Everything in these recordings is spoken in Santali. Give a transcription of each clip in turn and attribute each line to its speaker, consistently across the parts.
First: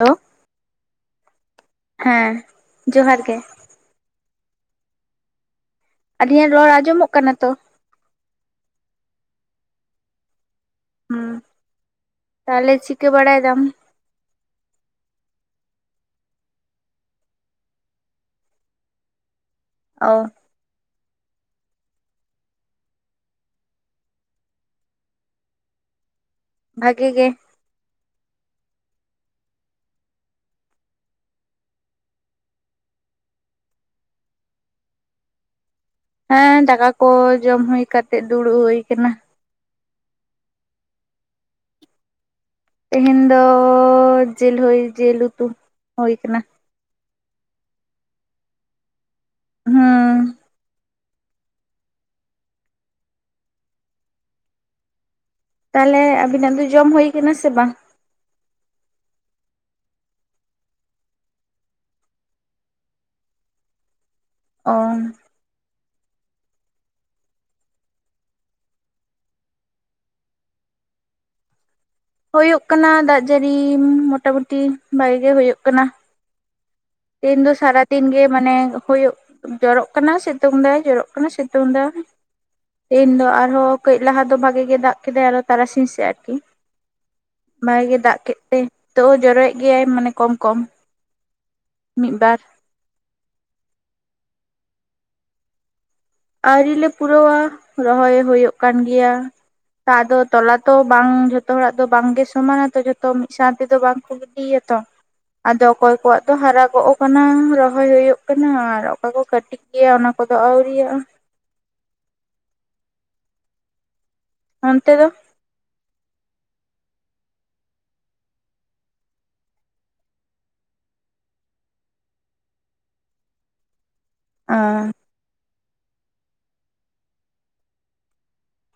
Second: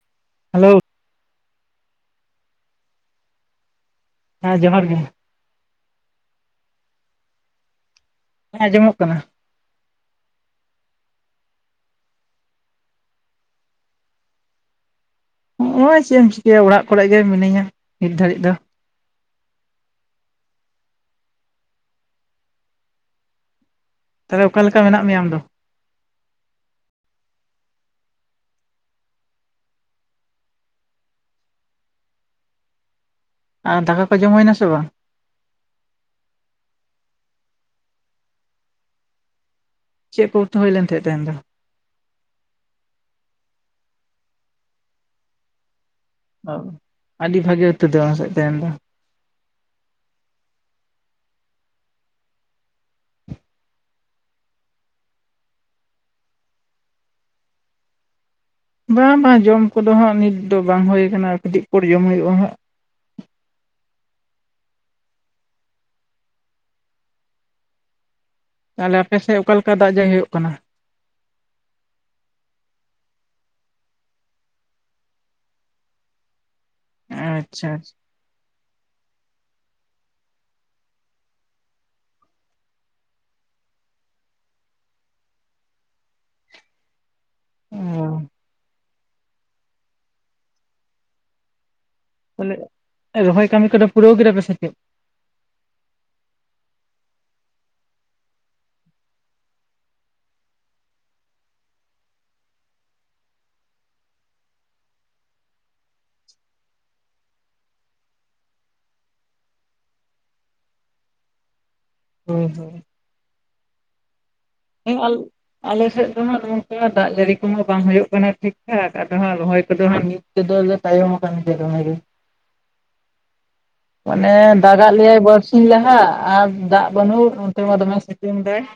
Speaker 1: ᱦᱮᱞᱳ
Speaker 2: ᱦᱮᱞᱳ
Speaker 1: ᱦᱮᱸ ᱡᱚᱦᱟᱨ ᱜᱮ
Speaker 2: ᱦᱮᱸ ᱡᱚᱦᱟᱨ ᱜᱮ
Speaker 1: ᱟᱹᱞᱤᱧᱟᱜ ᱨᱚᱲ ᱟᱸᱡᱚᱢᱚᱜ ᱠᱟᱱᱟ ᱛᱚ?
Speaker 2: ᱟᱸᱡᱚᱢᱚᱜ ᱠᱟᱱᱟ ᱾
Speaker 1: ᱦᱩᱸ ᱛᱟᱦᱚᱞᱮ ᱪᱤᱠᱟᱹ ᱵᱟᱲᱟᱭ ᱫᱟᱢ?
Speaker 2: ᱦᱚᱸᱜᱼᱚᱭ ᱪᱮᱫ ᱮᱢ ᱪᱤᱠᱟᱹᱭᱟ ᱚᱲᱟᱜ ᱠᱚᱨᱮ ᱜᱮ ᱢᱤᱱᱟᱹᱧᱟ ᱱᱤᱛ ᱫᱷᱟᱹᱨᱤᱡ ᱫᱚ
Speaker 1: ᱚᱸᱻ
Speaker 2: ᱛᱟᱦᱚᱞᱮ ᱚᱠᱟ ᱞᱮᱠᱟ ᱢᱮᱱᱟᱜ ᱢᱮᱭᱟ ᱟᱢ ᱫᱚ?
Speaker 1: ᱵᱷᱟᱜᱮ ᱜᱮ ᱾
Speaker 2: ᱟᱨ ᱫᱟᱠᱟ ᱠᱚ ᱡᱚᱢ ᱦᱩᱭᱱᱟ ᱥᱮ ᱵᱟᱝ?
Speaker 1: ᱦᱮᱸ ᱫᱟᱠᱟ ᱠᱚ ᱡᱚᱢ ᱦᱩᱭ ᱠᱟᱛᱮᱜ ᱫᱩᱲᱩᱵ ᱦᱩᱭ ᱟᱠᱟᱱᱟ ᱾
Speaker 2: ᱪᱮᱫ ᱠᱚ ᱩᱛᱩ ᱦᱩᱭ ᱞᱮᱱ ᱛᱟᱦᱮᱸᱱ ᱛᱟᱦᱮᱸᱧ ᱫᱚ?
Speaker 1: ᱛᱮᱦᱮᱧ ᱫᱚ ᱡᱮᱞ ᱦᱩᱭ ᱡᱮᱞ ᱩᱛᱩ ᱦᱩᱭ ᱠᱟᱱᱟ ᱾
Speaker 2: ᱟᱹᱰᱤ ᱵᱷᱟᱜᱤ ᱩᱛᱩ ᱫᱚ ᱚᱱᱟ ᱥᱮᱫ ᱛᱣᱦᱮᱱ ᱫᱚ ᱾
Speaker 1: ᱦᱩᱸ᱾ ᱛᱟᱦᱚᱞᱮ ᱟᱵᱤᱱᱟᱜ ᱫᱚ ᱡᱚᱢ ᱦᱩᱭ ᱟᱠᱟᱱᱟ ᱥᱮ ᱵᱟᱝ?
Speaker 2: ᱵᱟ ᱵᱟᱝ ᱡᱚᱢ ᱠᱚᱫᱚ ᱦᱟᱸᱜ ᱱᱤᱛ ᱫᱚ ᱵᱟᱝ ᱦᱳᱭ ᱠᱟᱱᱟ ᱟᱨ ᱠᱟᱹᱴᱤᱡ ᱯᱚᱨ ᱡᱚᱢ ᱦᱳᱭᱳᱜᱼᱟ ᱦᱟᱸᱜ ᱾
Speaker 1: ᱚ
Speaker 2: ᱛᱟᱦᱞᱮ ᱟᱯᱮ ᱥᱮᱜ ᱚᱠᱟ ᱞᱮᱠᱟ ᱫᱟᱜ ᱡᱮ ᱦᱳᱭᱳᱜ ᱠᱟᱱᱟ?
Speaker 1: ᱦᱳᱭᱳᱜ ᱠᱟᱱᱟ ᱫᱟᱜ ᱡᱟᱹᱨᱤ ᱢᱚᱴᱟᱢᱩᱴᱤ ᱵᱷᱟᱜᱮ ᱜᱮ ᱦᱳᱭᱳᱜ ᱠᱟᱱᱟ ᱾ ᱛᱤᱦᱤᱱ ᱫᱚ
Speaker 2: ᱟᱪᱪᱷᱟ ᱟᱪᱪᱷᱟ
Speaker 1: ᱥᱟᱨᱟ ᱫᱤᱱ ᱜᱮ ᱢᱟᱱᱮ ᱦᱳᱭᱳᱜ ᱡᱚᱨᱚᱜ ᱠᱟᱱᱟ ᱥᱮᱛᱳᱝ ᱫᱟᱭ ᱡᱚᱨᱚ ᱠᱟᱱᱟ ᱥᱮᱛᱳᱝ ᱫᱟ ᱾ ᱛᱮᱦᱮᱱ ᱫᱚ ᱟᱨᱦᱚᱸ ᱠᱟᱹᱡ ᱞᱟᱦᱟ ᱫᱚ ᱵᱷᱟᱜᱮ ᱜᱮ ᱫᱟᱜ ᱠᱮᱫᱟᱭ ᱟᱨᱚ ᱛᱟᱨᱟᱥᱤᱧ ᱥᱮᱜ ᱟᱨᱠᱤ ᱾
Speaker 2: ᱚ
Speaker 1: ᱵᱷᱟᱜᱮ ᱜᱮ ᱫᱟᱜ ᱠᱮᱫ ᱛᱮ ᱱᱤᱛᱳᱜ ᱦᱚᱸ ᱡᱚᱨᱚᱭᱮᱜ ᱜᱮᱭᱟᱭ ᱢᱟᱱᱮ ᱠᱚᱢ ᱠᱚᱢ ᱾
Speaker 2: ᱢᱟᱱᱮ ᱨᱚᱦᱚᱭ ᱠᱟᱹᱢᱤ ᱠᱚᱫᱚ ᱯᱩᱨᱟᱹᱣ ᱠᱮᱫᱟ ᱯᱮ ᱥᱮ ᱪᱮᱫ?
Speaker 1: ᱟᱹᱣᱨᱤ ᱞᱮ ᱯᱩᱨᱟᱹᱣᱟ ᱨᱚᱦᱚᱭ ᱦᱳᱭᱳᱜ ᱠᱟᱱ ᱜᱮᱭᱟ ᱾ ᱛᱚ ᱟᱫᱚ ᱛᱚᱞᱟ ᱛᱚ ᱵᱟᱝ ᱡᱷᱚᱛᱚ ᱦᱚᱲᱟᱜ ᱫᱚ ᱵᱟᱝᱜᱮ ᱥᱚᱢᱟᱱᱟ ᱛᱚ ᱡᱚᱛᱚ ᱢᱤᱫ ᱥᱟᱶᱛᱮ ᱛᱮ ᱫᱚ ᱵᱟᱝ ᱤᱭᱟᱹ ᱛᱚ ᱾ ᱟᱫᱚ ᱚᱠᱚᱭ ᱠᱚᱣᱟᱜ ᱫᱚ ᱦᱟᱨᱟ ᱜᱚᱜ ᱠᱟᱱᱟ, ᱨᱚᱦᱚᱭ ᱦᱳᱭᱳᱜ ᱠᱟᱱᱟ, ᱟᱨ ᱚᱠᱚᱭ ᱠᱚ ᱠᱟᱹᱴᱤ ᱜᱮᱭᱟ ᱚᱱᱟ ᱠᱚᱫᱚ ᱟᱹᱣᱨᱤᱭᱟᱜᱼᱟ᱾
Speaker 2: ᱦᱩᱸ ᱦᱩᱸ᱾
Speaker 1: ᱚᱱᱛᱮ
Speaker 2: ᱦᱮᱸ
Speaker 1: ᱫᱚ
Speaker 2: ᱟᱞ ᱟᱞᱮ ᱥᱮᱫ ᱫᱚ ᱦᱟᱸᱜ ᱱᱚᱝᱠᱟ ᱫᱟᱜ ᱡᱟᱹᱲᱤ ᱠᱚᱦᱚᱸ ᱵᱟᱝ ᱦᱳᱭᱳᱜ ᱠᱟᱱᱟ ᱴᱷᱤᱠᱴᱷᱟᱠ ᱟᱫᱚ ᱦᱟᱸᱜ ᱨᱚᱦᱚᱭ ᱠᱚᱫᱚ ᱦᱟᱸᱜ ᱛᱮᱫᱚ ᱞᱮ ᱛᱟᱭᱚᱢ ᱠᱟᱱ ᱜᱮᱭᱟ ᱫᱚᱢᱮ ᱜᱮ ᱾ ᱢᱟᱱᱮ
Speaker 1: ᱚ
Speaker 2: ᱫᱟᱜᱟᱜ ᱞᱮᱭᱟᱭ ᱵᱟᱨᱥᱤᱧ ᱞᱟᱦᱟ, ᱟᱨ ᱫᱟᱜ ᱵᱟᱹᱱᱩᱜ ᱚᱱᱛᱮ ᱢᱟ ᱫᱚᱢᱮ ᱥᱤᱛᱩᱝ ᱫᱟᱭ ᱾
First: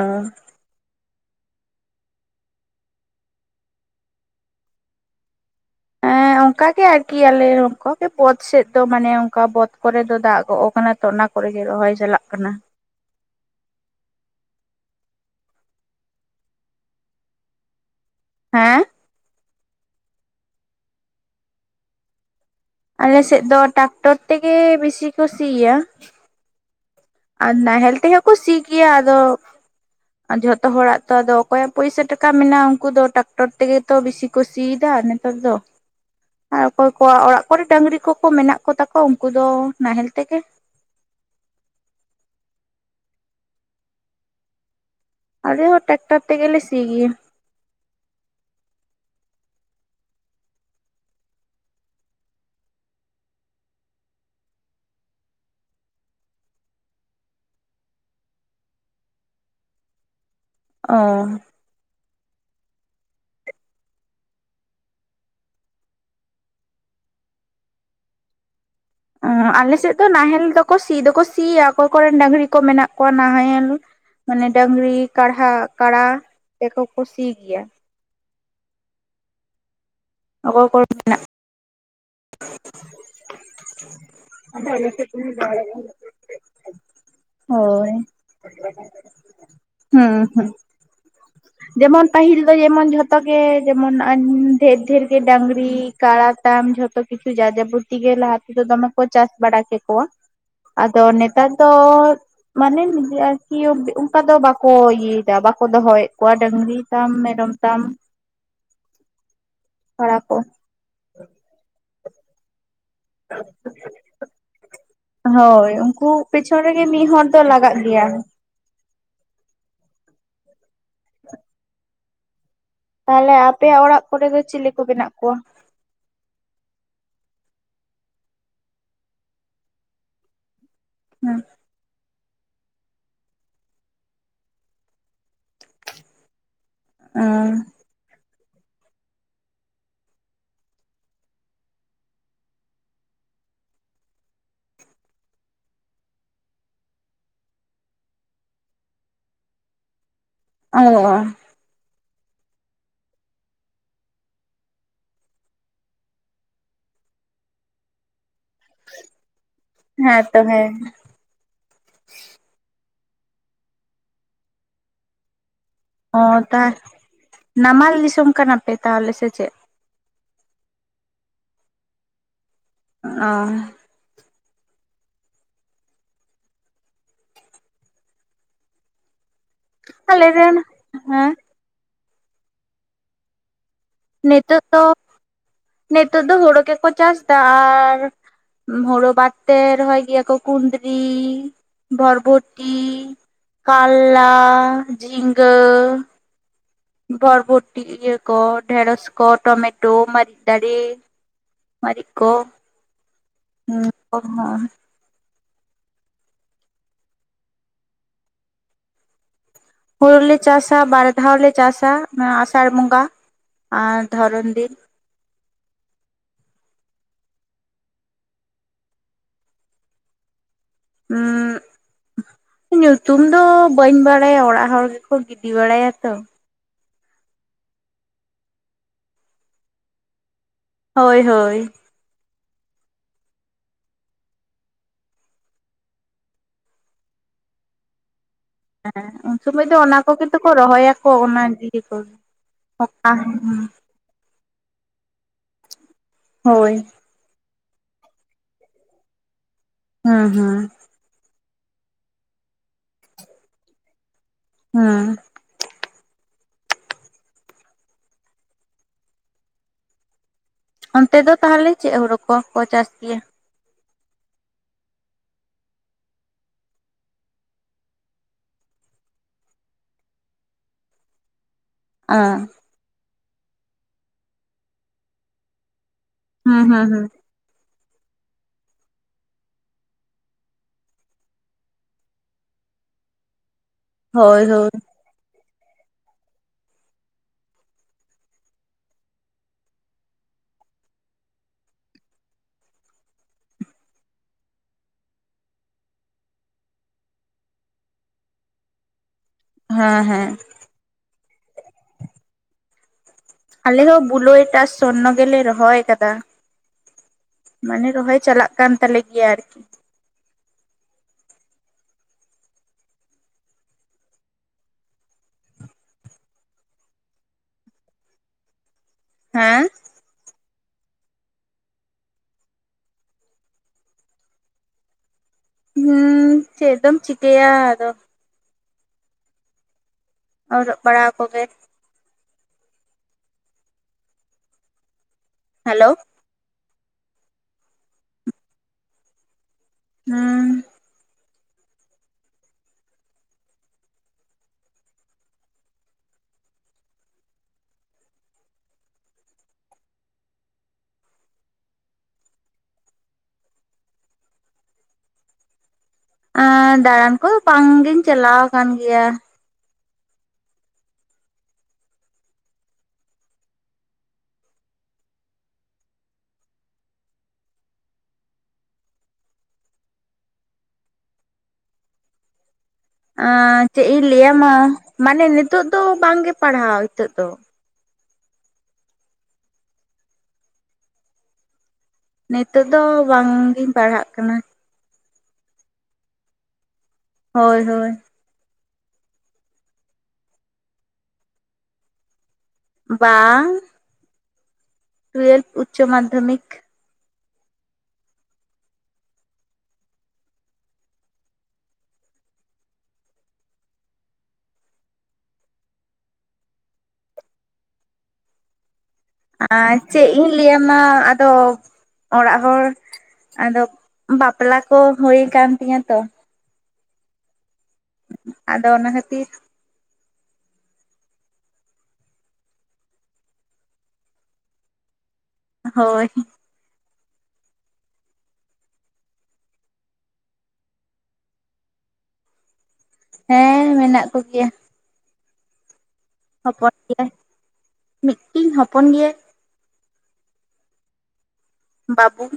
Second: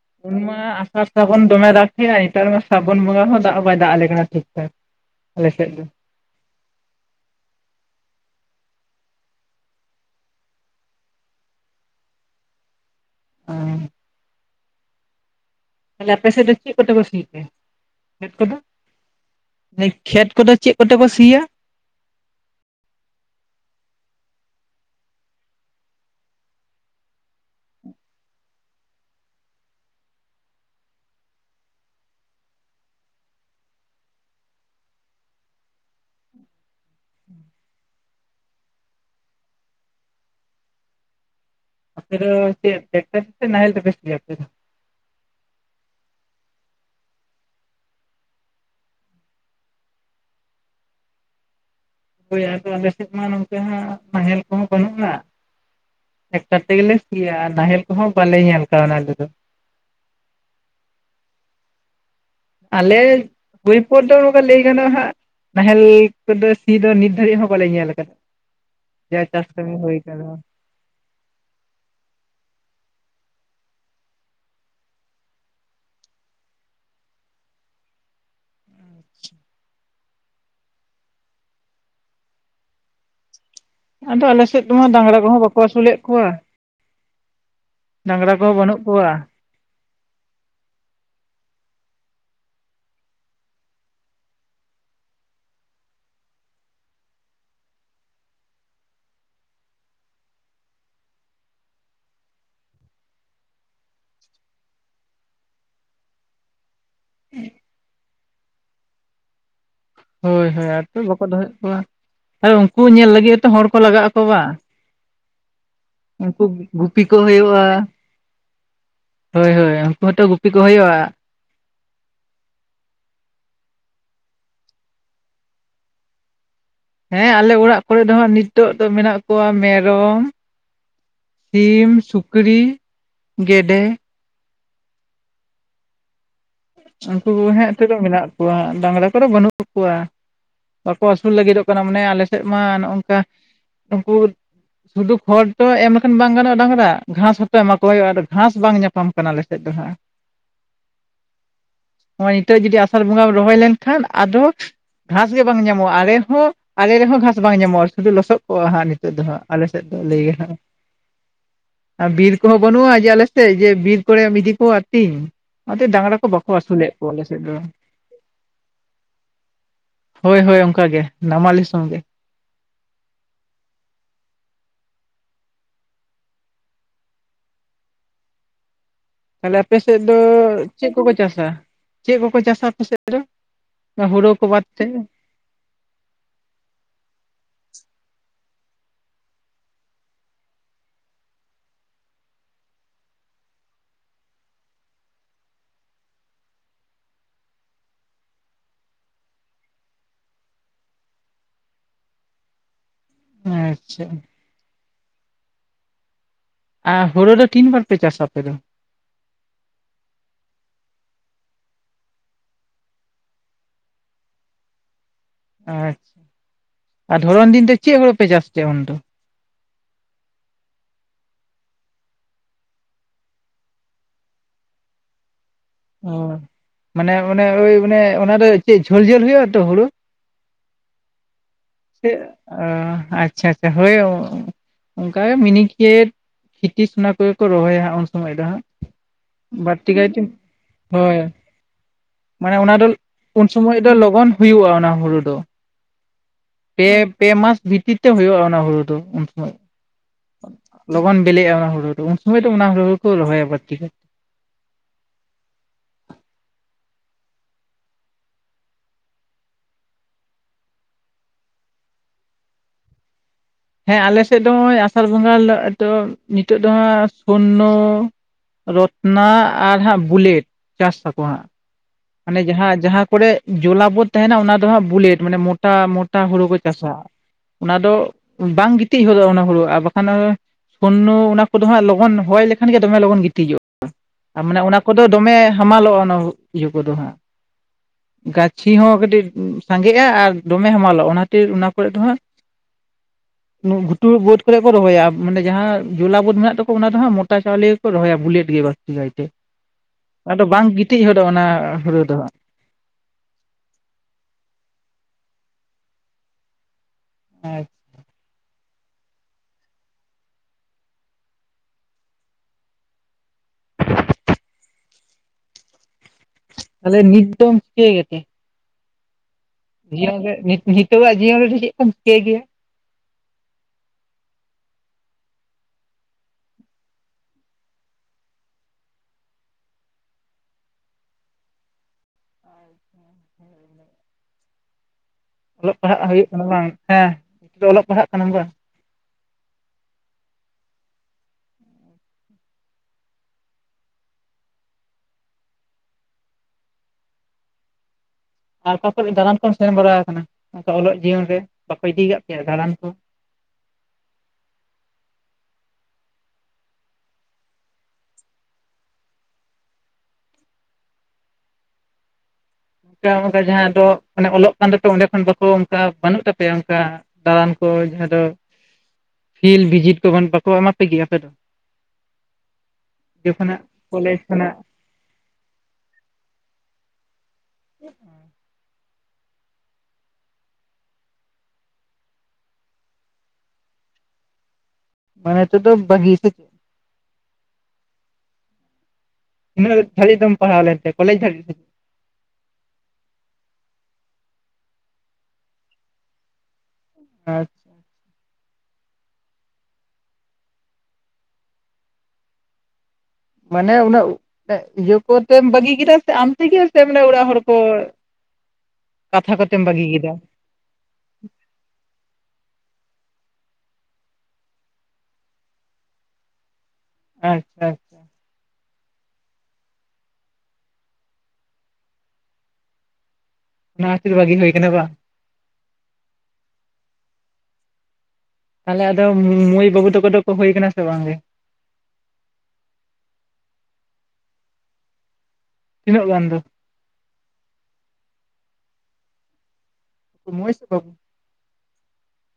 Speaker 1: ᱚ
Speaker 2: ᱩᱱᱢᱟ ᱟᱥᱟᱲ ᱥᱟᱵᱚᱱ ᱫᱚᱢᱮ ᱫᱟᱜ ᱛᱮᱦᱮᱸᱜᱟᱭ ᱱᱮᱛᱟᱨ ᱢᱟ ᱥᱟᱵᱚᱱ ᱵᱚᱸᱜᱟ ᱦᱚᱸ ᱫᱟᱜ ᱦᱚᱸ ᱵᱟᱭ ᱫᱟᱜ ᱟᱞᱮ ᱠᱟᱱᱟ ᱴᱷᱤᱠ ᱴᱷᱟᱠ ᱾ ᱟᱞᱮ ᱥᱮᱫ ᱫᱚ ᱾
Speaker 1: ᱦᱮᱸ ᱚᱱᱠᱟ ᱜᱮ ᱟᱨᱠᱤ ᱟᱞᱮ ᱱᱚᱝᱠᱟ ᱜᱮ ᱵᱚᱫ ᱥᱮᱫ ᱫᱚ ᱢᱟᱱᱮ ᱚᱝᱠᱟ ᱵᱚᱫ ᱠᱚᱨᱮ ᱫᱚ ᱫᱟᱜ ᱜᱚᱜ ᱠᱟᱱᱟ ᱾ ᱛᱚ ᱚᱱᱟ ᱠᱚᱨᱮ ᱜᱮ ᱨᱚᱦᱚᱭ ᱪᱟᱞᱟᱜ ᱠᱟᱱᱟ ᱾
Speaker 2: ᱦᱩᱸ᱾ ᱛᱟᱦᱞᱮ ᱟᱯᱮ ᱥᱮᱫ ᱫᱚ ᱪᱮᱫ ᱠᱚᱛᱮ ᱠᱚ ᱥᱤ ᱜᱮᱭᱟ ᱠᱷᱮᱛ ᱠᱚᱫᱚ?
Speaker 1: ᱦᱮᱸ
Speaker 2: ᱠᱷᱮᱛ ᱠᱚᱫᱚ ᱪᱮᱜ ᱠᱚᱛᱮ ᱠᱚ ᱥᱤᱭᱟ?
Speaker 1: ᱟᱞᱮᱥᱮᱫ ᱫᱚ ᱴᱟᱠᱴᱚᱨ ᱛᱮᱜᱮ ᱵᱤᱥᱤ ᱠᱚ ᱥᱤᱭᱟ ᱾ ᱟᱨ ᱱᱟᱦᱮᱞ ᱛᱮᱦᱚᱸ ᱠᱚ ᱥᱤ ᱜᱮᱭᱟ ᱟᱫᱚ ᱡᱷᱚᱛᱚ ᱦᱚᱲᱟᱜ ᱛᱚ ᱟᱫᱚ ᱚᱠᱚᱭᱟᱜ ᱯᱚᱭᱥᱟ ᱴᱟᱠᱟ ᱢᱮᱱᱟᱜᱼᱟ ᱩᱱᱠᱩ ᱫᱚ ᱴᱟᱠᱴᱚᱨ ᱛᱮᱜᱮ ᱛᱚ ᱵᱤᱥᱤ ᱠᱚ ᱥᱤᱭ ᱫᱟ ᱱᱮᱛᱟᱨ ᱫᱚ ᱾ ᱟᱨ ᱚᱠᱚᱭ ᱠᱚᱣᱟᱜ ᱚᱲᱟᱜ ᱠᱚᱨᱮ ᱰᱟᱹᱝᱜᱽᱨᱤ ᱠᱚᱠᱚ ᱢᱮᱱᱟᱜ ᱠᱚᱛᱟ ᱠᱚᱣᱟ ᱩᱱᱠᱩ ᱫᱚ ᱱᱟᱦᱮᱞ ᱛᱮᱜᱮ ᱾
Speaker 2: ᱟᱯᱮ ᱫᱚ ᱪᱮᱜ ᱴᱮᱠᱴᱚᱨ ᱛᱮ ᱥᱮ ᱱᱟᱦᱮᱞ ᱛᱮᱯᱮ ᱥᱤᱭᱟ ᱟᱯᱮ ᱫᱚ?
Speaker 1: ᱟᱞᱮ ᱦᱚᱸ ᱴᱟᱠᱴᱟᱨ ᱛᱮᱜᱮ ᱞᱮ ᱥᱤ ᱜᱮᱭᱟ ᱾
Speaker 2: ᱦᱳᱭ ᱟᱫᱚ ᱟᱞᱮ ᱥᱮᱫ ᱢᱟ ᱱᱚᱝᱡᱟ ᱦᱟᱸᱜ ᱱᱟᱦᱮᱞ ᱠᱚᱦᱚᱸ ᱵᱟᱹᱱᱩᱜᱼᱟ ᱾ ᱴᱟᱠᱴᱟᱨ ᱛᱮᱜᱮ ᱞᱮ ᱥᱤᱭᱟ ᱟᱨ ᱱᱟᱦᱮᱞ ᱠᱚᱦᱚᱸ ᱵᱟᱞᱮ ᱧᱮᱞ ᱠᱟᱣᱱᱟ ᱟᱞᱮ ᱫᱚ ᱾
Speaker 1: ᱚ
Speaker 2: ᱟᱞᱮ [unintelligible] ᱞᱟᱹᱭ ᱜᱟᱱᱚᱜ ᱦᱟᱸᱜ ᱱᱟᱦᱮᱞ ᱠᱚᱫᱚ ᱥᱤ ᱫᱚ ᱱᱤᱛ ᱫᱷᱟᱹᱨᱤᱡ ᱦᱚᱸ ᱵᱟᱞᱮ ᱧᱮᱞ ᱟᱠᱟᱫᱟ ᱾
Speaker 1: ᱚᱸ ᱟᱞᱮ ᱥᱮᱫ ᱫᱚ ᱱᱟᱦᱮᱞ ᱫᱚ ᱠᱚ ᱥᱤ ᱫᱚᱠᱚ ᱥᱤᱭᱟ ᱚᱠᱚᱭ ᱠᱚᱨᱮᱱ ᱰᱟᱝᱜᱽᱨᱤ ᱠᱚ ᱢᱮᱱᱟᱜ ᱠᱚᱣᱟ, ᱱᱟᱦᱮᱞ ᱢᱟᱱᱮ ᱵᱟᱹᱝᱜᱽᱨᱤ ᱠᱟᱲᱦᱟ ᱠᱟᱲᱟ ᱛᱮᱠᱚ ᱠᱚ ᱥᱤ ᱜᱮᱭᱟ ᱾ ᱚᱠᱚᱭ ᱠᱚᱨᱮᱱ ᱢᱮᱱᱟᱜ
Speaker 2: ᱟᱫᱚ ᱟᱞᱮ ᱥᱮᱫ ᱦᱟᱸᱜ ᱰᱟᱝᱜᱽᱨᱟ ᱠᱚᱦᱚᱸ ᱵᱟᱠᱚ ᱟᱹᱥᱩᱞᱮᱜ ᱠᱚᱣᱟ ᱾
Speaker 1: ᱦᱳᱭ ᱾
Speaker 2: ᱰᱟᱝᱜᱽᱨᱟ ᱠᱚᱦᱚᱸ ᱵᱟᱹᱱᱩᱜ ᱠᱚᱣᱟ ᱾
Speaker 1: ᱦᱩᱸ ᱦᱩᱸ ᱾ ᱡᱮᱢᱚᱱ ᱯᱟᱹᱦᱤᱞ ᱫᱚ ᱡᱮᱢᱚᱱ ᱡᱷᱚᱛᱚ ᱜᱮ ᱡᱮᱢᱚᱱ ᱫᱷᱮᱨ ᱫᱷᱮᱨ ᱰᱟᱝᱜᱽᱨᱤ ᱠᱟᱲᱟ ᱛᱟᱢ ᱡᱷᱚᱛᱚ ᱠᱤᱪᱷᱩ ᱡᱟ ᱡᱟᱵᱚᱛᱤ ᱜᱮ ᱞᱟᱦᱟ ᱛᱮᱫᱚ ᱫᱚᱢᱮ ᱠᱚ ᱪᱟᱥ ᱵᱟᱲᱟ ᱠᱮᱠᱚᱣᱟ ᱾ ᱟᱫᱚ ᱱᱮᱛᱟᱨ ᱫᱚ ᱢᱟᱱᱮ ᱱᱤᱡᱮ ᱟᱨᱠᱤ ᱚᱱᱠᱟ ᱫᱚ ᱵᱟᱠᱚ ᱤᱭᱟᱹᱭᱮᱫᱟ ᱵᱟᱠᱚ ᱫᱚᱦᱚᱸᱭᱮᱫ ᱠᱚᱣᱟ ᱰᱟᱹᱜᱽᱨᱤ ᱛᱟᱢ ᱢᱮᱨᱚᱢ ᱛᱟᱢ ᱾ ᱠᱟᱲᱟ ᱠᱚ
Speaker 2: ᱦᱳᱭ ᱦᱳᱭ ᱟᱨ ᱛᱚ ᱵᱟᱠᱚ ᱫᱚᱦᱚᱼᱭᱮᱫ ᱠᱚᱣᱟ ᱦᱮᱸ ᱵᱟᱝ ᱾ ᱟᱱᱠᱩ ᱧᱮᱞ ᱞᱟᱹᱜᱤᱫᱛᱚ ᱦᱚᱲ ᱠᱚ ᱞᱟᱜᱟᱜ ᱟᱠᱚ ᱵᱟᱝ?
Speaker 1: ᱦᱳᱭ ᱩᱱᱠᱩ ᱯᱮᱪᱷᱚᱱ ᱨᱮᱜᱮ
Speaker 2: ᱜᱩᱯᱤ
Speaker 1: ᱢᱤᱫ ᱦᱚᱲ
Speaker 2: ᱠᱚ
Speaker 1: ᱫᱚ ᱞᱟᱜᱟᱜ
Speaker 2: ᱦᱩᱭᱩᱜᱼᱟ
Speaker 1: ᱜᱮᱭᱟ ᱾
Speaker 2: ᱦᱳᱭ ᱦᱳᱭ ᱩᱱᱠᱩ ᱦᱚᱸᱛᱚ ᱜᱩᱯᱤ ᱠᱚ ᱦᱩᱭᱩᱜᱼᱟ ᱾
Speaker 1: ᱛᱟᱦᱚᱞᱮ ᱟᱯᱮᱭᱟᱜ ᱚᱲᱟᱜ ᱠᱚᱨᱮ ᱫᱚ ᱪᱤᱞᱤ ᱠᱚ ᱢᱮᱱᱟᱜ ᱠᱚᱣᱟ?
Speaker 2: ᱦᱮᱸ ᱟᱞᱮ ᱚᱲᱟᱜ ᱠᱚᱨᱮ ᱫᱚ ᱦᱟᱸᱜ ᱱᱤᱛᱚᱜ ᱫᱚ ᱢᱮᱱᱟᱜ ᱠᱚᱣᱟ ᱢᱮᱨᱚᱢ
Speaker 1: ᱦᱮᱸ ᱾
Speaker 2: ᱥᱤᱢ, ᱥᱩᱠᱨᱤ, ᱜᱮᱰᱮ ᱩᱱᱠᱩ ᱠᱚ ᱜᱮ ᱦᱟᱸᱜ ᱱᱤᱛᱟᱜ ᱫᱚ ᱢᱮᱱᱟᱜ ᱠᱚᱣᱟ ᱰᱟᱝᱜᱽᱨᱟ ᱠᱚᱫᱚ ᱵᱟᱹᱱᱩᱜ ᱠᱚᱣᱟ ᱾ ᱵᱟᱠᱚ ᱟᱹᱥᱩᱞ ᱞᱟᱹᱜᱤᱫᱚᱜ ᱠᱟᱱᱟ ᱢᱟᱱᱮ ᱟᱞᱮ ᱥᱮᱫ ᱢᱟ ᱱᱚᱜᱝᱠᱟ ᱱᱩᱠᱩ ᱥᱩᱫᱷᱩ ᱠᱷᱚᱲ ᱛᱚ ᱮᱢ ᱞᱮᱠᱷᱟᱱ ᱵᱟᱝ ᱜᱟᱱᱚᱜᱼᱟ ᱰᱟᱝᱜᱽᱨᱟ ᱜᱷᱟᱥ ᱦᱚᱸᱛᱚ ᱮᱢᱟ ᱠᱚ ᱦᱩᱭᱩᱜᱼᱟ ᱟᱫᱚ ᱜᱷᱟᱥ ᱵᱟᱝ ᱧᱟᱯᱟᱢ ᱠᱟᱱᱟ ᱟᱞᱮᱥᱮᱫ ᱫᱚ ᱦᱟᱸᱜ ᱾
Speaker 1: [inaudible]
Speaker 2: ᱱᱚᱜᱼᱚᱭ ᱱᱤᱛᱚᱜ ᱡᱩᱫᱤ ᱟᱥᱟᱲ ᱵᱚᱸᱜᱟᱢ ᱨᱚᱦᱚᱸᱭ ᱞᱮᱱ ᱠᱷᱟᱱ ᱟᱫᱚ ᱜᱷᱟᱥ ᱜᱮ ᱵᱟᱝ ᱧᱟᱢᱚᱜᱼᱟ ᱟᱞᱮ ᱦᱚᱸ ᱟᱞᱮ ᱨᱮᱦᱚᱸ ᱜᱷᱟᱥ ᱵᱟᱝ ᱧᱟᱢᱚᱜᱼᱟ ᱥᱩᱫᱷᱩ ᱞᱚᱥᱚᱫ ᱠᱚ ᱦᱟᱸᱜ ᱱᱤᱛᱳᱜ ᱫᱚ ᱦᱟᱸᱜ ᱟᱞᱮ ᱥᱮᱫ ᱫᱚ ᱞᱟᱹᱭ
Speaker 1: ᱦᱮᱸ ᱛᱚ
Speaker 2: ᱜᱟᱱᱚᱜ-ᱟ
Speaker 1: ᱦᱮᱸ
Speaker 2: ᱟᱨ ᱵᱤᱨ ᱠᱚᱦᱚᱸ ᱵᱟᱹᱱᱩᱜᱼᱟ ᱡᱮ ᱟᱞᱮᱥᱮᱫ ᱡᱮ ᱵᱤᱨ ᱠᱚᱨᱮᱢ ᱤᱫᱤ ᱠᱚᱣᱟ ᱟᱹᱛᱤᱧ ᱚᱱᱟᱛᱮ ᱚᱱᱟᱛᱮ ᱰᱟ
Speaker 1: ᱚ ᱛᱟ ᱱᱟᱢᱟᱞ ᱫᱤᱥᱚᱢ ᱠᱟᱱᱟ ᱯᱮ ᱛᱟᱦᱚᱞᱮ ᱥᱮ ᱪᱮᱫ?
Speaker 2: ᱦᱳᱭ ᱦᱳᱭ ᱚᱱᱠᱟ ᱜᱮ ᱱᱟᱢᱟᱞ ᱫᱤᱥᱚᱢ ᱜᱮ ᱾
Speaker 1: ᱚ ᱾
Speaker 2: ᱛᱟᱦᱚᱞᱮ ᱟᱯᱮ ᱥᱮᱫ ᱫᱚ
Speaker 1: ᱟᱞᱮ ᱨᱮᱱ
Speaker 2: ᱪᱮᱫ ᱠᱚᱠᱚ
Speaker 1: ᱦᱮᱸ
Speaker 2: ᱪᱟᱥᱟ ᱪᱮᱫ ᱠᱚᱠᱚ ᱪᱟᱥᱟ ᱟᱯᱮ ᱥᱮᱫ ᱫᱚ? ᱦᱩᱲᱩ ᱠᱚ
Speaker 1: ᱱᱤᱛᱳᱜ
Speaker 2: ᱵᱟᱫ
Speaker 1: ᱫᱚ
Speaker 2: ᱛᱮ?
Speaker 1: ᱱᱤᱛᱳᱜ ᱫᱚ ᱦᱩᱲᱩ ᱜᱮᱠᱚ ᱪᱟᱥ ᱫᱟ ᱟᱨ ᱦᱳᱲᱳ ᱵᱟᱫ ᱛᱮ ᱨᱚᱦᱚᱭ ᱜᱮᱭᱟᱠᱚ ᱠᱩᱸᱫᱽᱨᱤ ᱵᱚᱨᱵᱚᱴᱤ ᱠᱟᱞᱞᱟ ᱡᱷᱤᱸᱜᱟᱹ ᱵᱚᱨᱵᱚᱴᱤ ᱤᱭᱟᱹ ᱠᱚ ᱰᱷᱮᱸᱲᱚᱥ ᱠᱚ ᱴᱚᱢᱮᱴᱳ, ᱢᱟᱛᱤᱪ ᱫᱟᱲᱤ ᱢᱟᱨᱤᱺ ᱠᱚ
Speaker 2: ᱟᱪᱪᱷᱟ
Speaker 1: [inaudible]
Speaker 2: ᱟ ᱦᱳᱲᱳ ᱫᱚ ᱛᱤᱱ ᱵᱟᱨ ᱯᱮ ᱪᱟᱥᱟ ᱟᱯᱮ ᱫᱚ?
Speaker 1: ᱦᱩᱲᱩ ᱞᱮ ᱪᱟᱥᱟ ᱵᱟᱨ ᱫᱷᱟᱣᱞᱮ ᱪᱟᱥᱟ ᱚᱱᱟ ᱟᱥᱟᱲ ᱵᱚᱸᱜᱟ ᱟᱨ ᱫᱷᱚᱨᱚᱱ ᱫᱤᱱ ᱾
Speaker 2: ᱟᱪᱪᱷᱟ ᱟᱨ ᱫᱷᱚᱨᱚᱱ ᱫᱤᱱ ᱫᱚ ᱪᱮᱫ ᱦᱳᱲᱳ ᱯᱮ ᱪᱟᱥ ᱜᱮᱭᱟ ᱩᱱᱫᱚ?
Speaker 1: ᱩᱸᱜ ᱧᱩᱛᱩᱢ ᱫᱚ ᱵᱟᱹᱧ ᱵᱟᱲᱟᱭᱟ ᱚᱲᱟᱜ ᱦᱚᱲ ᱜᱮᱠᱚ ᱜᱤᱰᱤ ᱵᱟᱲᱟᱭᱟ᱾
Speaker 2: ᱚ
Speaker 1: ᱛᱚ
Speaker 2: ᱢᱟᱱᱮ ᱚᱱᱮ ᱳᱭ ᱚᱱᱮ ᱚᱱᱟ ᱫᱚ ᱪᱮᱫ ᱡᱷᱟᱹᱞ ᱡᱷᱟᱹᱞ ᱦᱩᱭᱩᱜ ᱟᱛᱚ ᱦᱩᱲᱩ?
Speaker 1: ᱦᱳᱭ ᱦᱳᱭ᱾
Speaker 2: ᱮᱸᱜ ᱚᱸᱻ ᱟᱪᱪᱷᱟ ᱟᱪᱪᱷᱟ ᱦᱳᱭ᱾ ᱚᱝᱠᱟᱜᱮ ᱢᱤᱱᱤᱠᱮᱴ ᱠᱷᱤᱛᱤᱥ ᱚᱱᱟ ᱠᱚᱜᱮ ᱠᱚ ᱨᱚᱦᱚᱭᱟ ᱦᱟᱸᱜ ᱩᱱ ᱥᱚᱢᱚᱭ ᱫᱚ ᱦᱟᱸᱜ᱾
Speaker 1: ᱦᱮᱸ ᱩᱱ ᱥᱚᱢᱚᱭ ᱫᱚ
Speaker 2: ᱵᱟᱹᱲᱛᱤ
Speaker 1: ᱚᱱᱟ
Speaker 2: ᱠᱟᱭᱛᱮ
Speaker 1: ᱠᱚᱜᱮ ᱛᱚᱠᱚ ᱨᱚᱦᱚᱭᱟ ᱠᱚ
Speaker 2: ᱦᱳᱭ
Speaker 1: ᱚᱱᱟ ᱡᱤᱭᱟᱹ ᱠᱚᱜᱮ
Speaker 2: ᱢᱟᱱᱮ ᱚᱱᱟ ᱫᱚ
Speaker 1: ᱟ
Speaker 2: ᱩᱱ ᱥᱚᱢᱚᱭ ᱫᱚ ᱞᱚᱜᱚᱱ ᱦᱩᱭᱩᱜᱼᱟ ᱚᱱᱟ ᱦᱩᱲᱩ ᱫᱚ
Speaker 1: ᱦᱳᱭ
Speaker 2: ᱯᱮ ᱯᱮ ᱢᱟᱥ ᱵᱷᱤᱛᱤᱨ ᱛᱮ ᱦᱩᱭᱩᱜᱼᱟ ᱚᱱᱟ ᱦᱩᱲᱩ ᱫᱚ ᱩᱱ ᱥᱩᱢᱚᱭ
Speaker 1: ᱦᱩᱸ ᱦᱩᱸ
Speaker 2: ᱞᱚᱜᱚᱱ ᱵᱮᱞᱮᱜᱼᱟ ᱚᱱᱟ ᱦᱩᱲᱩ ᱫᱚ ᱩᱱ ᱥᱚᱢᱚᱭ ᱫᱚ ᱚᱱᱟ ᱦᱩᱲᱩ ᱫᱩᱠᱚ ᱨᱚᱦᱚᱭᱟ ᱵᱟᱹᱲᱛᱤ ᱜᱮ
Speaker 1: ᱦᱩᱸ ᱚᱱᱛᱮ ᱫᱚ ᱛᱟᱦᱞᱮ ᱪᱮᱜ ᱦᱳᱨᱳ ᱠᱚ ᱠᱚ ᱪᱟᱥ ᱜᱤᱭᱟ?
Speaker 2: ᱦᱮᱸ ᱟᱞᱮᱥᱮᱜ ᱫᱚ ᱦᱚᱜᱼᱚᱭ ᱟᱥᱟᱲ ᱵᱚᱸᱜᱟ ᱞᱚᱜ ᱛᱚ ᱱᱤᱛᱚᱜ ᱫᱚ ᱦᱟᱸᱜ ᱥᱳᱱᱱᱳ ᱨᱚᱛᱱᱟ ᱟᱨ ᱦᱟᱸᱜ ᱵᱩᱞᱮᱴ ᱪᱟᱥ ᱟᱠᱚ ᱦᱟᱸᱜ᱾
Speaker 1: ᱚ
Speaker 2: ᱢᱟᱱᱮ ᱡᱟᱦᱟᱸ ᱡᱟᱦᱟᱸ ᱠᱚᱨᱮ ᱡᱚᱞᱟᱵᱳᱫ ᱛᱟᱦᱮᱱᱟ ᱚᱱᱟ ᱫᱚᱦᱟᱸᱜ ᱵᱩᱞᱮᱴ ᱢᱟᱱᱮ ᱢᱚᱴᱟ ᱢᱚ ᱴᱟ ᱦᱳᱲᱳ ᱠᱚ
Speaker 1: ᱦᱩᱸ ᱦᱩᱸ
Speaker 2: ᱪᱟᱥᱟ
Speaker 1: ᱦᱩᱸ
Speaker 2: ᱚᱱᱟ ᱫᱚ ᱵᱟᱝ ᱜᱤᱛᱤᱡ ᱦᱚᱫᱚᱜᱼᱟ ᱚᱱᱟ ᱦᱳᱲᱳ ᱟᱨ ᱵᱟᱠᱷᱟᱱ ᱫᱚ ᱯᱳᱱᱱᱳ ᱚᱱᱟ ᱠᱚᱫᱚ ᱦᱟᱸᱜ ᱞᱚᱜᱚᱱ ᱦᱚᱭ ᱞᱮᱠᱷᱟᱱ ᱜᱮ ᱫᱚᱢᱮ ᱞᱚᱜᱚᱱ ᱜᱤᱛᱤᱡᱚᱜ ᱟ
Speaker 1: ᱦᱳᱭ
Speaker 2: ᱢᱟᱱᱮ
Speaker 1: ᱦᱳᱭ
Speaker 2: ᱚᱱᱟ ᱠᱚᱫᱚ ᱫᱚᱢᱮ ᱦᱟᱢᱟᱞᱚᱜᱼᱟ ᱚᱱᱟ ᱤᱭᱟᱹ ᱠᱚᱫᱚ ᱦᱟᱸᱜ᱾ ᱜᱟᱪᱷᱤ ᱦᱚᱸ ᱠᱟᱹᱴᱤᱡ ᱥᱟᱸᱜᱮᱜᱼᱟ ᱟᱨ ᱰᱚᱢᱮ ᱦᱟᱢᱟᱞᱚᱜᱼᱟ ᱚᱱᱟᱛᱮ ᱚᱱᱟ ᱠᱚᱨᱮ ᱫᱚ ᱦᱟᱸᱜ
Speaker 1: [unintelligible]
Speaker 2: ᱱᱩ ᱜᱷᱩᱴᱩ ᱵᱟᱹᱫ ᱠᱚᱨᱮ ᱠᱚ ᱨᱚᱦᱚᱭᱟ ᱢᱟᱱᱮ ᱡᱟᱦᱟᱸ ᱡᱚᱞᱟ ᱵᱟᱹᱫ ᱢᱮᱱᱟᱜ ᱛᱟᱠᱚ ᱚᱱᱟ ᱫᱚ ᱦᱟᱸᱜ ᱢᱚᱴᱟ ᱪᱟᱣᱞᱮ ᱠᱳ ᱨᱚᱦᱚᱭᱟ ᱵᱩᱞᱮᱴ ᱜᱮ ᱵᱟᱹᱲᱛᱤ ᱠᱟᱭᱛᱮ
Speaker 1: ᱦᱮᱸ ᱦᱮᱸ
Speaker 2: ᱟᱫᱚ ᱵᱟᱝ ᱜᱤᱛᱤᱡ ᱦᱚᱫᱚᱜᱼᱟ ᱚᱱᱟ ᱦᱩᱲᱩ ᱫᱚ ᱦᱟᱸᱜ᱾
Speaker 1: ᱟᱞᱮ ᱦᱚᱸ ᱵᱩᱞᱳᱭ ᱴᱟᱥᱥᱚ ᱥᱚᱨᱱᱚ ᱜᱮᱞᱮ ᱨᱚᱦᱚᱭ ᱟᱠᱟᱫᱟ᱾
Speaker 2: ᱟᱪᱪᱷᱟ,
Speaker 1: ᱢᱟᱱᱮ ᱨᱚᱦᱚᱭ ᱪᱟᱞᱟᱜ ᱠᱟᱱ ᱛᱟᱞᱮ ᱜᱮᱭᱟ ᱟᱨᱠᱤ᱾
Speaker 2: ᱛᱟᱦᱞᱮ ᱱᱤᱫ ᱫᱚᱢ ᱪᱤᱠᱟᱹᱭ ᱜᱮ ᱛᱮ?
Speaker 1: ᱦᱮᱸᱜ
Speaker 2: ᱡᱤᱭᱚᱱ ᱨᱮ ᱱᱤᱛ ᱦᱤᱛᱚᱜᱟᱜ ᱡᱤᱭᱚᱱ ᱨᱮᱫᱚ ᱪᱮᱜ ᱠᱚᱢ ᱪᱤᱠᱟᱹᱭ ᱜᱮᱭᱟ?
Speaker 1: ᱦᱩᱸᱻ ᱪᱮᱜ ᱫᱚᱢ ᱪᱤᱠᱟᱹᱭᱟ ᱟᱫᱚ ᱚᱨᱚᱜ ᱯᱟᱲᱦᱟᱣ ᱠᱚ ᱜᱮ
Speaker 2: [inaudible] ᱚᱞᱚᱜ
Speaker 1: ᱦᱮᱞᱳ
Speaker 2: ᱯᱟᱲᱦᱟᱜ ᱦᱩᱭᱩᱜ ᱠᱟᱱᱟ ᱵᱟᱝ ᱦᱮᱸ ᱫᱚ ᱚᱞᱚᱜ ᱯᱟᱲᱦᱟᱜ ᱠᱟᱱᱟᱢ ᱵᱟ?
Speaker 1: ᱦᱩᱸ
Speaker 2: ᱟᱨ ᱚᱠᱟ ᱠᱚᱨᱮ ᱫᱟᱬᱟᱱ ᱠᱚᱢ ᱥᱮᱱ ᱵᱟᱲᱟ ᱟᱠᱟᱱᱟ? ᱚᱱᱠᱟ ᱚᱞᱚᱜ ᱡᱤᱭᱚᱱ ᱨᱮ ᱵᱟᱠᱚ ᱤᱫᱤᱭ ᱠᱟᱜ ᱯᱮᱭᱟ ᱫᱟᱬᱟᱱ ᱠᱚ?
Speaker 1: ᱟᱸ ᱫᱟᱬᱟᱱ ᱠᱚ ᱵᱟᱝᱜᱤᱧ ᱪᱟᱞᱟᱣ ᱟᱠᱟᱱ ᱜᱮᱭᱟ᱾
Speaker 2: ᱱᱮ ᱚᱱᱠᱟ ᱡᱟᱦᱟᱸ ᱫᱚ ᱚᱱᱮ ᱚᱞᱚᱜ ᱠᱟᱱ ᱫᱚᱯᱮ ᱚᱸᱰᱮ ᱠᱷᱚᱱ ᱵᱟᱠᱚ ᱚᱱᱠᱟ ᱵᱟᱱᱩᱜ ᱛᱟᱯᱮᱭᱟ ᱚᱱᱠᱟ ᱫᱟᱬᱟᱱ ᱠᱚ ᱡᱟᱦᱟᱸ ᱫᱚ ᱯᱷᱤᱞᱰ ᱵᱷᱤᱡᱤᱴ ᱠᱚ ᱵᱟᱱ ᱵᱟᱠᱚ ᱮᱢᱟ ᱯᱮᱜᱮᱭᱟ ᱟᱯᱮ ᱫᱚ?
Speaker 1: ᱟᱸ
Speaker 2: ᱡᱚᱠᱷᱚᱱᱟᱜ
Speaker 1: ᱪᱮᱜ ᱤᱧ
Speaker 2: ᱠᱚᱞᱮᱡᱽ
Speaker 1: ᱞᱟᱹᱭ ᱟᱢᱟ
Speaker 2: ᱠᱷᱚᱱᱟᱜ
Speaker 1: ᱢᱟᱱᱮ ᱱᱤᱛᱚᱜ ᱫᱚ ᱵᱟᱝᱜᱮ ᱯᱟᱲᱦᱟᱣ ᱦᱤᱛᱚᱜ ᱫᱚ᱾
Speaker 2: [inaudible]
Speaker 1: ᱱᱤᱛᱚᱜ ᱫᱚ ᱵᱟᱝ ᱜᱤᱧ ᱯᱟᱲᱦᱟᱜ ᱠᱟᱱᱟ᱾
Speaker 2: ᱢᱟᱱᱮ ᱱᱤᱛᱚᱜ ᱫᱚ ᱵᱟᱹᱜᱤ ᱥᱮ
Speaker 1: ᱦᱳᱭ ᱦᱳᱭ᱾
Speaker 2: ᱛᱤᱱᱟᱹᱜ ᱫᱷᱟᱨᱤᱡ ᱫᱚᱢ ᱯᱟᱲᱟᱣ ᱞᱮᱱ ᱛᱮ ᱠᱚᱮᱡᱽ ᱫᱷᱟᱨᱤᱡ?
Speaker 1: ᱵᱟᱝ᱾ ᱴᱩᱭᱮᱞᱵᱷ ᱩᱪᱪᱚ ᱢᱟᱫᱽᱫᱷᱚᱢᱤᱠ᱾
Speaker 2: ᱦᱮᱸ᱾ ᱢᱟᱱᱮ ᱩᱱᱟᱹᱜ ᱤᱭᱟᱹ ᱠᱚ ᱛᱮᱢ ᱵᱟᱹᱜᱤ ᱠᱮᱫᱟ ᱥᱮ ᱟᱢ ᱛᱮᱜᱮ ᱥᱮ ᱢᱟᱱᱮ ᱚᱲᱟᱜ ᱦᱚᱲ ᱠᱚ ᱠᱟᱛᱷᱟ ᱠᱚᱛᱮᱢ
Speaker 1: ᱟᱨ
Speaker 2: ᱵᱟᱹᱜᱤ
Speaker 1: ᱪᱮᱫ
Speaker 2: ᱠᱮᱫᱟ
Speaker 1: ᱤᱧ ᱞᱟᱹᱭᱟᱢᱟ ᱟᱫᱚ ᱚᱲᱟᱜ ᱦᱚᱲ ᱟᱫᱚ ᱵᱟᱯᱞᱟ ᱠᱚ ᱦᱳᱭ ᱠᱟᱱ ᱛᱤᱧᱟᱹ ᱛᱚ᱾
Speaker 2: ᱟᱪᱪᱷᱟ᱾ ᱟᱪᱪᱷᱟ
Speaker 1: ᱟᱫᱚ ᱚᱱᱟ ᱠᱷᱟᱹᱛᱤᱨ᱾
Speaker 2: ᱚᱱᱟ ᱠᱷᱟᱹᱛᱤᱨ ᱵᱟᱹᱜᱤ ᱦᱩᱭ ᱠᱟᱱᱟ ᱵᱟᱝ᱾
Speaker 1: ᱦᱳᱭ᱾
Speaker 2: ᱛᱟᱦᱚᱸᱞᱮ ᱟᱫᱚ ᱢᱳᱭ ᱵᱟᱹᱵᱩ ᱛᱟᱠᱚ ᱫᱚᱠᱚ ᱦᱩᱭ ᱠᱟᱱᱟ ᱥᱮ ᱵᱟᱝ?
Speaker 1: ᱦᱮᱸ ᱢᱮᱱᱟᱜ ᱠᱚ ᱜᱮᱭᱟ᱾
Speaker 2: ᱛᱤᱱᱟᱹᱜ ᱜᱟᱱ ᱫᱚ᱾
Speaker 1: ᱦᱚᱯᱚᱱ ᱜᱮᱭᱟᱭ, ᱢᱤᱫᱴᱤᱝ ᱦᱚᱯᱚᱱ ᱜᱮᱭᱟᱭ᱾
Speaker 2: ᱢᱳᱭ ᱥᱮ ᱵᱟᱹᱵᱩ?
Speaker 1: ᱵᱟᱵᱩ᱾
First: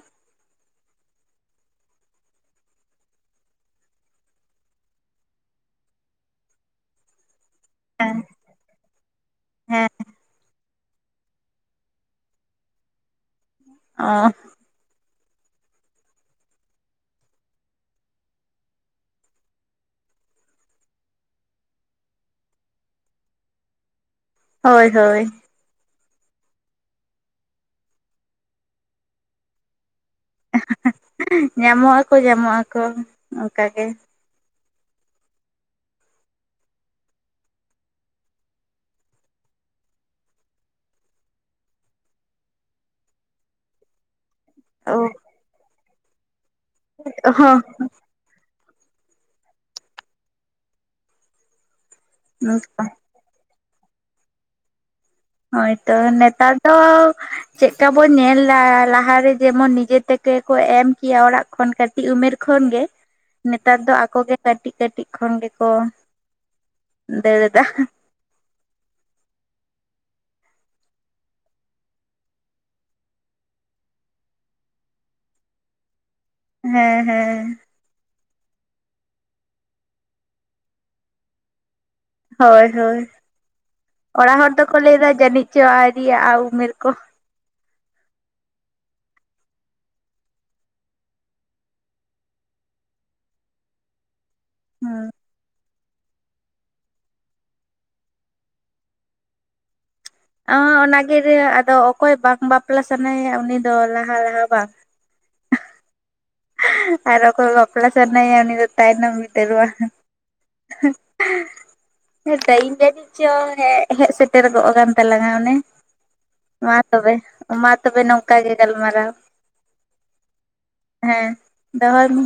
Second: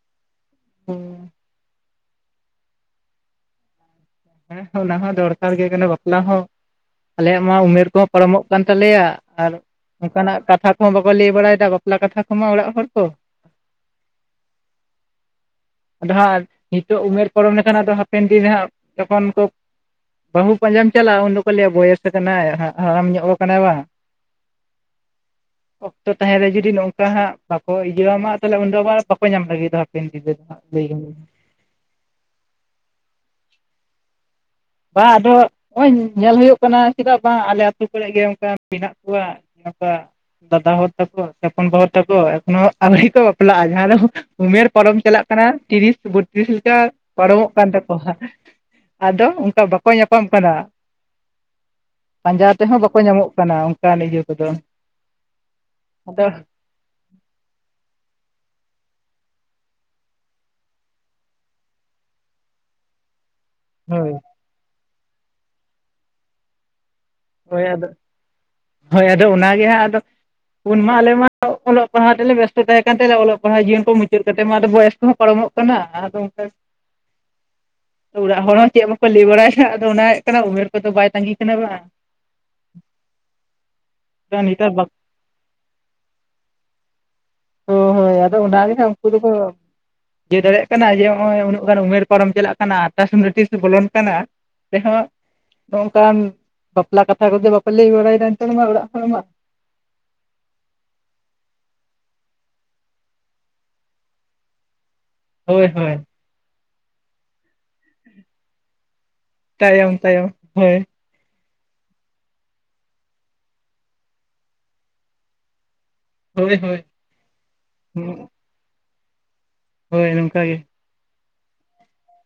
Speaker 2: ᱦᱩᱸ᱾ ᱦᱮᱸ ᱚᱱᱟ ᱦᱚᱸ ᱫᱚᱨᱠᱟᱨ ᱜᱮ ᱠᱟᱱᱟ ᱵᱟᱯᱞᱟ ᱦᱚᱸ᱾ ᱟᱞᱮᱭᱟᱜ ᱢᱟ ᱩᱢᱮᱨ ᱠᱚᱦᱚᱸ
Speaker 1: ᱦᱮᱸ
Speaker 2: ᱯᱟᱨᱚᱢᱚᱜ ᱠᱟᱱ ᱛᱟᱞᱮᱭᱟ᱾ ᱟᱨ
Speaker 1: ᱦᱮᱸ
Speaker 2: ᱚᱱᱠᱟᱱᱟᱜ ᱠᱟᱛᱷᱟ ᱠᱚᱦᱚᱸ ᱵᱟᱠᱚ ᱞᱟᱹᱭ ᱵᱟᱲᱟᱭᱮᱫᱟ ᱵᱟᱯᱞᱟ ᱠᱟᱛᱷᱟ ᱠᱚᱢᱟ ᱦᱚᱲ ᱠᱚ᱾
Speaker 1: ᱚᱸ᱾
Speaker 2: ᱟᱫᱚ ᱦᱟᱸᱜ ᱱᱤᱛᱚᱜ ᱩᱢᱮᱨ ᱯᱟᱨᱚᱢ ᱞᱮᱠᱷᱟᱱ ᱟᱫᱚ ᱦᱟᱯᱮᱱ ᱫᱤᱱ ᱦᱟᱸᱜ᱾ ᱡᱚᱠᱷᱚᱱ ᱠᱚ᱾ ᱵᱟᱹᱦᱩ ᱯᱟᱸᱡᱟᱢ ᱪᱟᱞᱟᱜ-ᱟ᱾ ᱩᱱ ᱫᱚᱠᱚ ᱞᱟᱹᱭᱟ ᱵᱚᱭᱮᱥ ᱠᱟᱱᱟᱭ ᱦᱟᱲᱟᱢ ᱧᱚᱜ ᱠᱟᱱᱟᱭ ᱵᱟᱝ᱾
Speaker 1: ᱦᱳᱭ ᱦᱳᱭ᱾
Speaker 2: ᱚᱠᱛᱚ ᱛᱟᱦᱮᱸ ᱨᱮ ᱡᱩᱫᱤ ᱱᱚᱝᱠᱟ ᱦᱟᱸᱜ ᱵᱟᱠᱚ ᱤᱭᱟᱹᱭᱟ ᱢᱟ ᱛᱟᱦᱚᱸᱞᱮ ᱩᱱᱫᱚ ᱵᱟ ᱵᱟᱠᱚ ᱧᱟᱢ ᱞᱟᱹᱜᱤᱫ-ᱟ ᱦᱟᱯᱮᱱ ᱫᱤᱱ ᱫᱚ᱾ ᱞᱟᱹᱭ ᱜᱟᱱᱚᱜ
Speaker 1: ᱧᱟᱢᱚᱜ ᱟᱠᱚ ᱧᱟᱢᱚᱜ ᱟᱠᱚ ᱚᱱᱠᱟ ᱜᱮ ᱾
Speaker 2: ᱵᱟᱝ ᱟᱫᱚ ᱱᱚᱜ-ᱚᱭ ᱧᱮᱞ ᱦᱩᱭᱩᱜ ᱠᱟᱱᱟ ᱪᱮᱫᱟᱜ ᱵᱟᱝ ᱟᱞᱮ ᱟᱹᱛᱩ ᱠᱚᱨᱮ ᱜᱮ ᱚᱱᱠᱟ ᱢᱮᱱᱟᱜ ᱠᱚᱣᱟ᱾ [unintelligible] ᱫᱟᱫᱟ ᱦᱚ ᱛᱟᱠᱚ ᱦᱚᱯᱚᱱ ᱵᱟᱹᱦᱩ ᱛᱟᱠᱚ, ᱮᱠᱷᱚᱱᱚ ᱟᱹᱣᱨᱤ ᱠᱚ ᱵᱟᱯᱞᱟᱜ-ᱟ ᱡᱟᱦᱟᱸ ᱫᱚ᱾ ᱩᱢᱮᱨ ᱯᱟᱨᱚᱢ
Speaker 1: ᱦᱚᱸ
Speaker 2: ᱪᱟᱞᱟᱜ ᱠᱟᱱᱟ ᱛᱤᱨᱤᱥ, ᱵᱚᱛᱨᱤᱥ ᱞᱮᱠᱟ ᱯᱟᱨᱚᱢᱚᱜ ᱠᱟᱱ ᱛᱟᱠᱚᱣᱟ᱾ ᱟᱫᱚ ᱚᱱᱠᱟ ᱵᱟᱠᱚ ᱧᱟᱯᱟᱢ ᱠᱟᱱᱟ᱾ ᱯᱟᱸᱡᱟ ᱛᱮᱦᱚᱸ ᱵᱟᱠᱚ ᱧᱟᱢᱚᱜ ᱠᱟᱱᱟ ᱚᱱᱠᱟᱱ ᱤᱭᱟᱹ ᱠᱚᱫᱚ᱾
Speaker 1: ᱦᱳᱭ ᱛᱚ
Speaker 2: ᱟᱫᱚ
Speaker 1: ᱱᱮᱛᱟᱨ ᱫᱚ᱾ ᱪᱮᱫᱠᱟ ᱵᱚᱱ ᱧᱮᱞ ᱫᱟ ᱞᱟᱦᱟᱨᱮ ᱡᱮᱢᱚᱱ ᱱᱤᱡᱮ ᱛᱮᱠᱮ ᱠᱚ ᱮᱢ ᱠᱮᱭᱟ ᱚᱲᱟᱜ ᱠᱷᱚᱱ ᱠᱟᱹᱴ ᱠᱟᱹᱴᱤᱡ ᱩᱢᱮᱨ ᱠᱷᱚᱱ ᱜᱮ, ᱱᱮᱛᱟᱨ ᱫᱚ
Speaker 2: ᱦᱳᱭ
Speaker 1: ᱟᱠᱚ ᱜᱮ ᱠᱟᱹᱴᱤᱡ ᱠᱟᱹᱴᱤᱡ ᱠᱷᱚᱱ ᱜᱮᱠᱚ᱾ ᱫᱟᱹᱲ
Speaker 2: ᱦᱳᱭ
Speaker 1: ᱮᱫᱟ
Speaker 2: ᱟᱫᱚ, ᱦᱳᱭ ᱟᱫᱚ ᱚᱱᱟᱜᱮ ᱦᱟᱸᱜ ᱟᱫᱚ, ᱩᱱ ᱢᱟ ᱟᱞᱮ ᱢᱟ᱾ ᱚᱞᱚᱜ ᱯᱟᱲᱦᱟᱜ ᱛᱮᱞᱮ ᱵᱮᱥᱛᱚ ᱛᱟᱦᱮᱸ ᱠᱟᱱ ᱛᱟᱞᱮᱭᱟ ᱚᱞᱚᱜ ᱯᱟᱲᱦᱟᱣ ᱡᱤᱭᱚᱱ ᱠᱚ ᱢᱩᱪᱟᱹᱫ ᱠᱟᱛᱮᱫ ᱢᱟ ᱟᱫᱚ ᱵᱚᱭᱮᱥ ᱠᱚᱦᱚᱸ ᱯᱟᱨᱚᱢᱚᱜ ᱠᱟᱱᱟ ᱟᱫᱚ ᱚᱱᱠᱟ ᱛᱮ᱾
Speaker 1: ᱦᱮᱸ ᱦᱮᱸ᱾
Speaker 2: ᱚᱲᱟᱜ ᱦᱚᱲ ᱦᱚᱸ ᱪᱮᱫ ᱵᱟᱠᱚ ᱞᱟᱹᱭ ᱵᱟᱲᱟᱭᱟ ᱦᱟᱸᱜ ᱟᱫᱚ ᱚᱱᱟ ᱦᱩᱭᱩᱜ ᱠᱟᱱᱟ ᱩᱢᱮᱨ ᱠᱚᱫᱚ ᱵᱟᱭ ᱛᱟᱺᱜᱤ ᱠᱟᱱᱟ ᱵᱟᱝ᱾
Speaker 1: ᱦᱳᱭ ᱦᱳᱭ, ᱚᱲᱟᱜ ᱦᱚᱲ
Speaker 2: ᱱᱮᱛᱟᱨ
Speaker 1: ᱫᱚᱠᱚ
Speaker 2: ᱵᱟᱠᱚ
Speaker 1: ᱞᱟᱹᱭ ᱫᱟ ᱡᱟᱹᱱᱤᱡ ᱪᱚ ᱟᱹᱣᱨᱤ ᱭᱟᱜ-ᱟ ᱩᱢᱮᱨ ᱠᱚ᱾
Speaker 2: ᱚ ᱦᱳᱭ, ᱟᱫᱚ ᱚᱱᱟ ᱜᱮ ᱦᱟᱸᱜ ᱩᱱᱠᱚ ᱫᱚ ᱠᱚ ᱾ ᱤᱭᱟᱹ ᱫᱟᱲᱮᱭᱟᱜ ᱠᱟᱱᱟ ᱡᱮ ᱱᱚᱜ-ᱚᱭ ᱩᱱᱟᱹᱜ ᱜᱟᱱ ᱩᱢᱮᱨ ᱯᱟᱨᱚᱢ ᱪᱟᱞᱟᱜ ᱠᱟᱱᱟ ᱟᱨᱫᱟᱥ ᱱᱩᱴᱤᱥ ᱵᱚᱞᱚᱱ ᱠᱟᱱᱟ᱾ ᱛᱮ
Speaker 1: ᱦᱩᱸ
Speaker 2: ᱦᱚᱸ, ᱱᱚᱝᱠᱟᱱ ᱵᱟᱯᱞᱟ ᱠᱟᱛᱷᱟ ᱠᱚᱫᱚ ᱵᱟᱯᱮ ᱞᱟᱹᱭ ᱵᱟᱲᱟᱭᱫᱟ ᱮᱱᱛᱮ ᱢᱟ ᱚᱲᱟᱜ ᱠᱚᱨᱮ ᱢᱟ᱾
Speaker 1: ᱚᱸ ᱚᱱᱟᱜᱮ ᱟᱫᱚ ᱚᱠᱚᱭ ᱵᱟᱝ ᱵᱟᱯᱞᱟ ᱥᱟᱱᱟᱭᱮᱭᱟ ᱩᱱᱤ ᱫᱚ ᱞᱟᱦᱟᱸ ᱞᱟᱦᱟᱸ ᱵᱟᱝ᱾
Speaker 2: ᱦᱳᱭ ᱦᱳᱭ᱾
Speaker 1: ᱟᱨ ᱚᱠᱚᱭ ᱵᱟᱯᱞᱟ ᱥᱟᱱᱟᱭᱮᱭᱟ ᱩᱱᱤ ᱫᱚ ᱛᱟᱭᱱᱚᱢ
Speaker 2: ᱛᱟᱭᱚᱢ ᱛᱟᱭᱚᱢ ᱦᱳᱭ
Speaker 1: [unintelligible] ᱦᱮᱸ ᱴᱟᱭᱤᱢ ᱡᱟᱹᱱᱤᱡ ᱪᱚᱝ ᱦᱮᱡ, ᱦᱮᱡ ᱥᱮᱴᱮᱨ ᱜᱚᱜ ᱠᱟᱱ ᱛᱟᱞᱟᱝᱟ ᱚᱱᱮ᱾
Speaker 2: ᱦᱳᱭ
Speaker 1: ᱢᱟ
Speaker 2: ᱦᱳᱭ
Speaker 1: ᱛᱚᱵᱮ, ᱢᱟ ᱛᱚᱵᱮ ᱱᱚᱝᱠᱟ ᱜᱮ ᱜᱟᱞᱢᱟᱨᱟᱣ᱾
Speaker 2: ᱦᱳᱭ ᱱᱚᱝᱠᱟ ᱜᱮ᱾
Speaker 1: ᱦᱮᱸ ᱫᱚᱦᱚᱭ ᱢᱮ᱾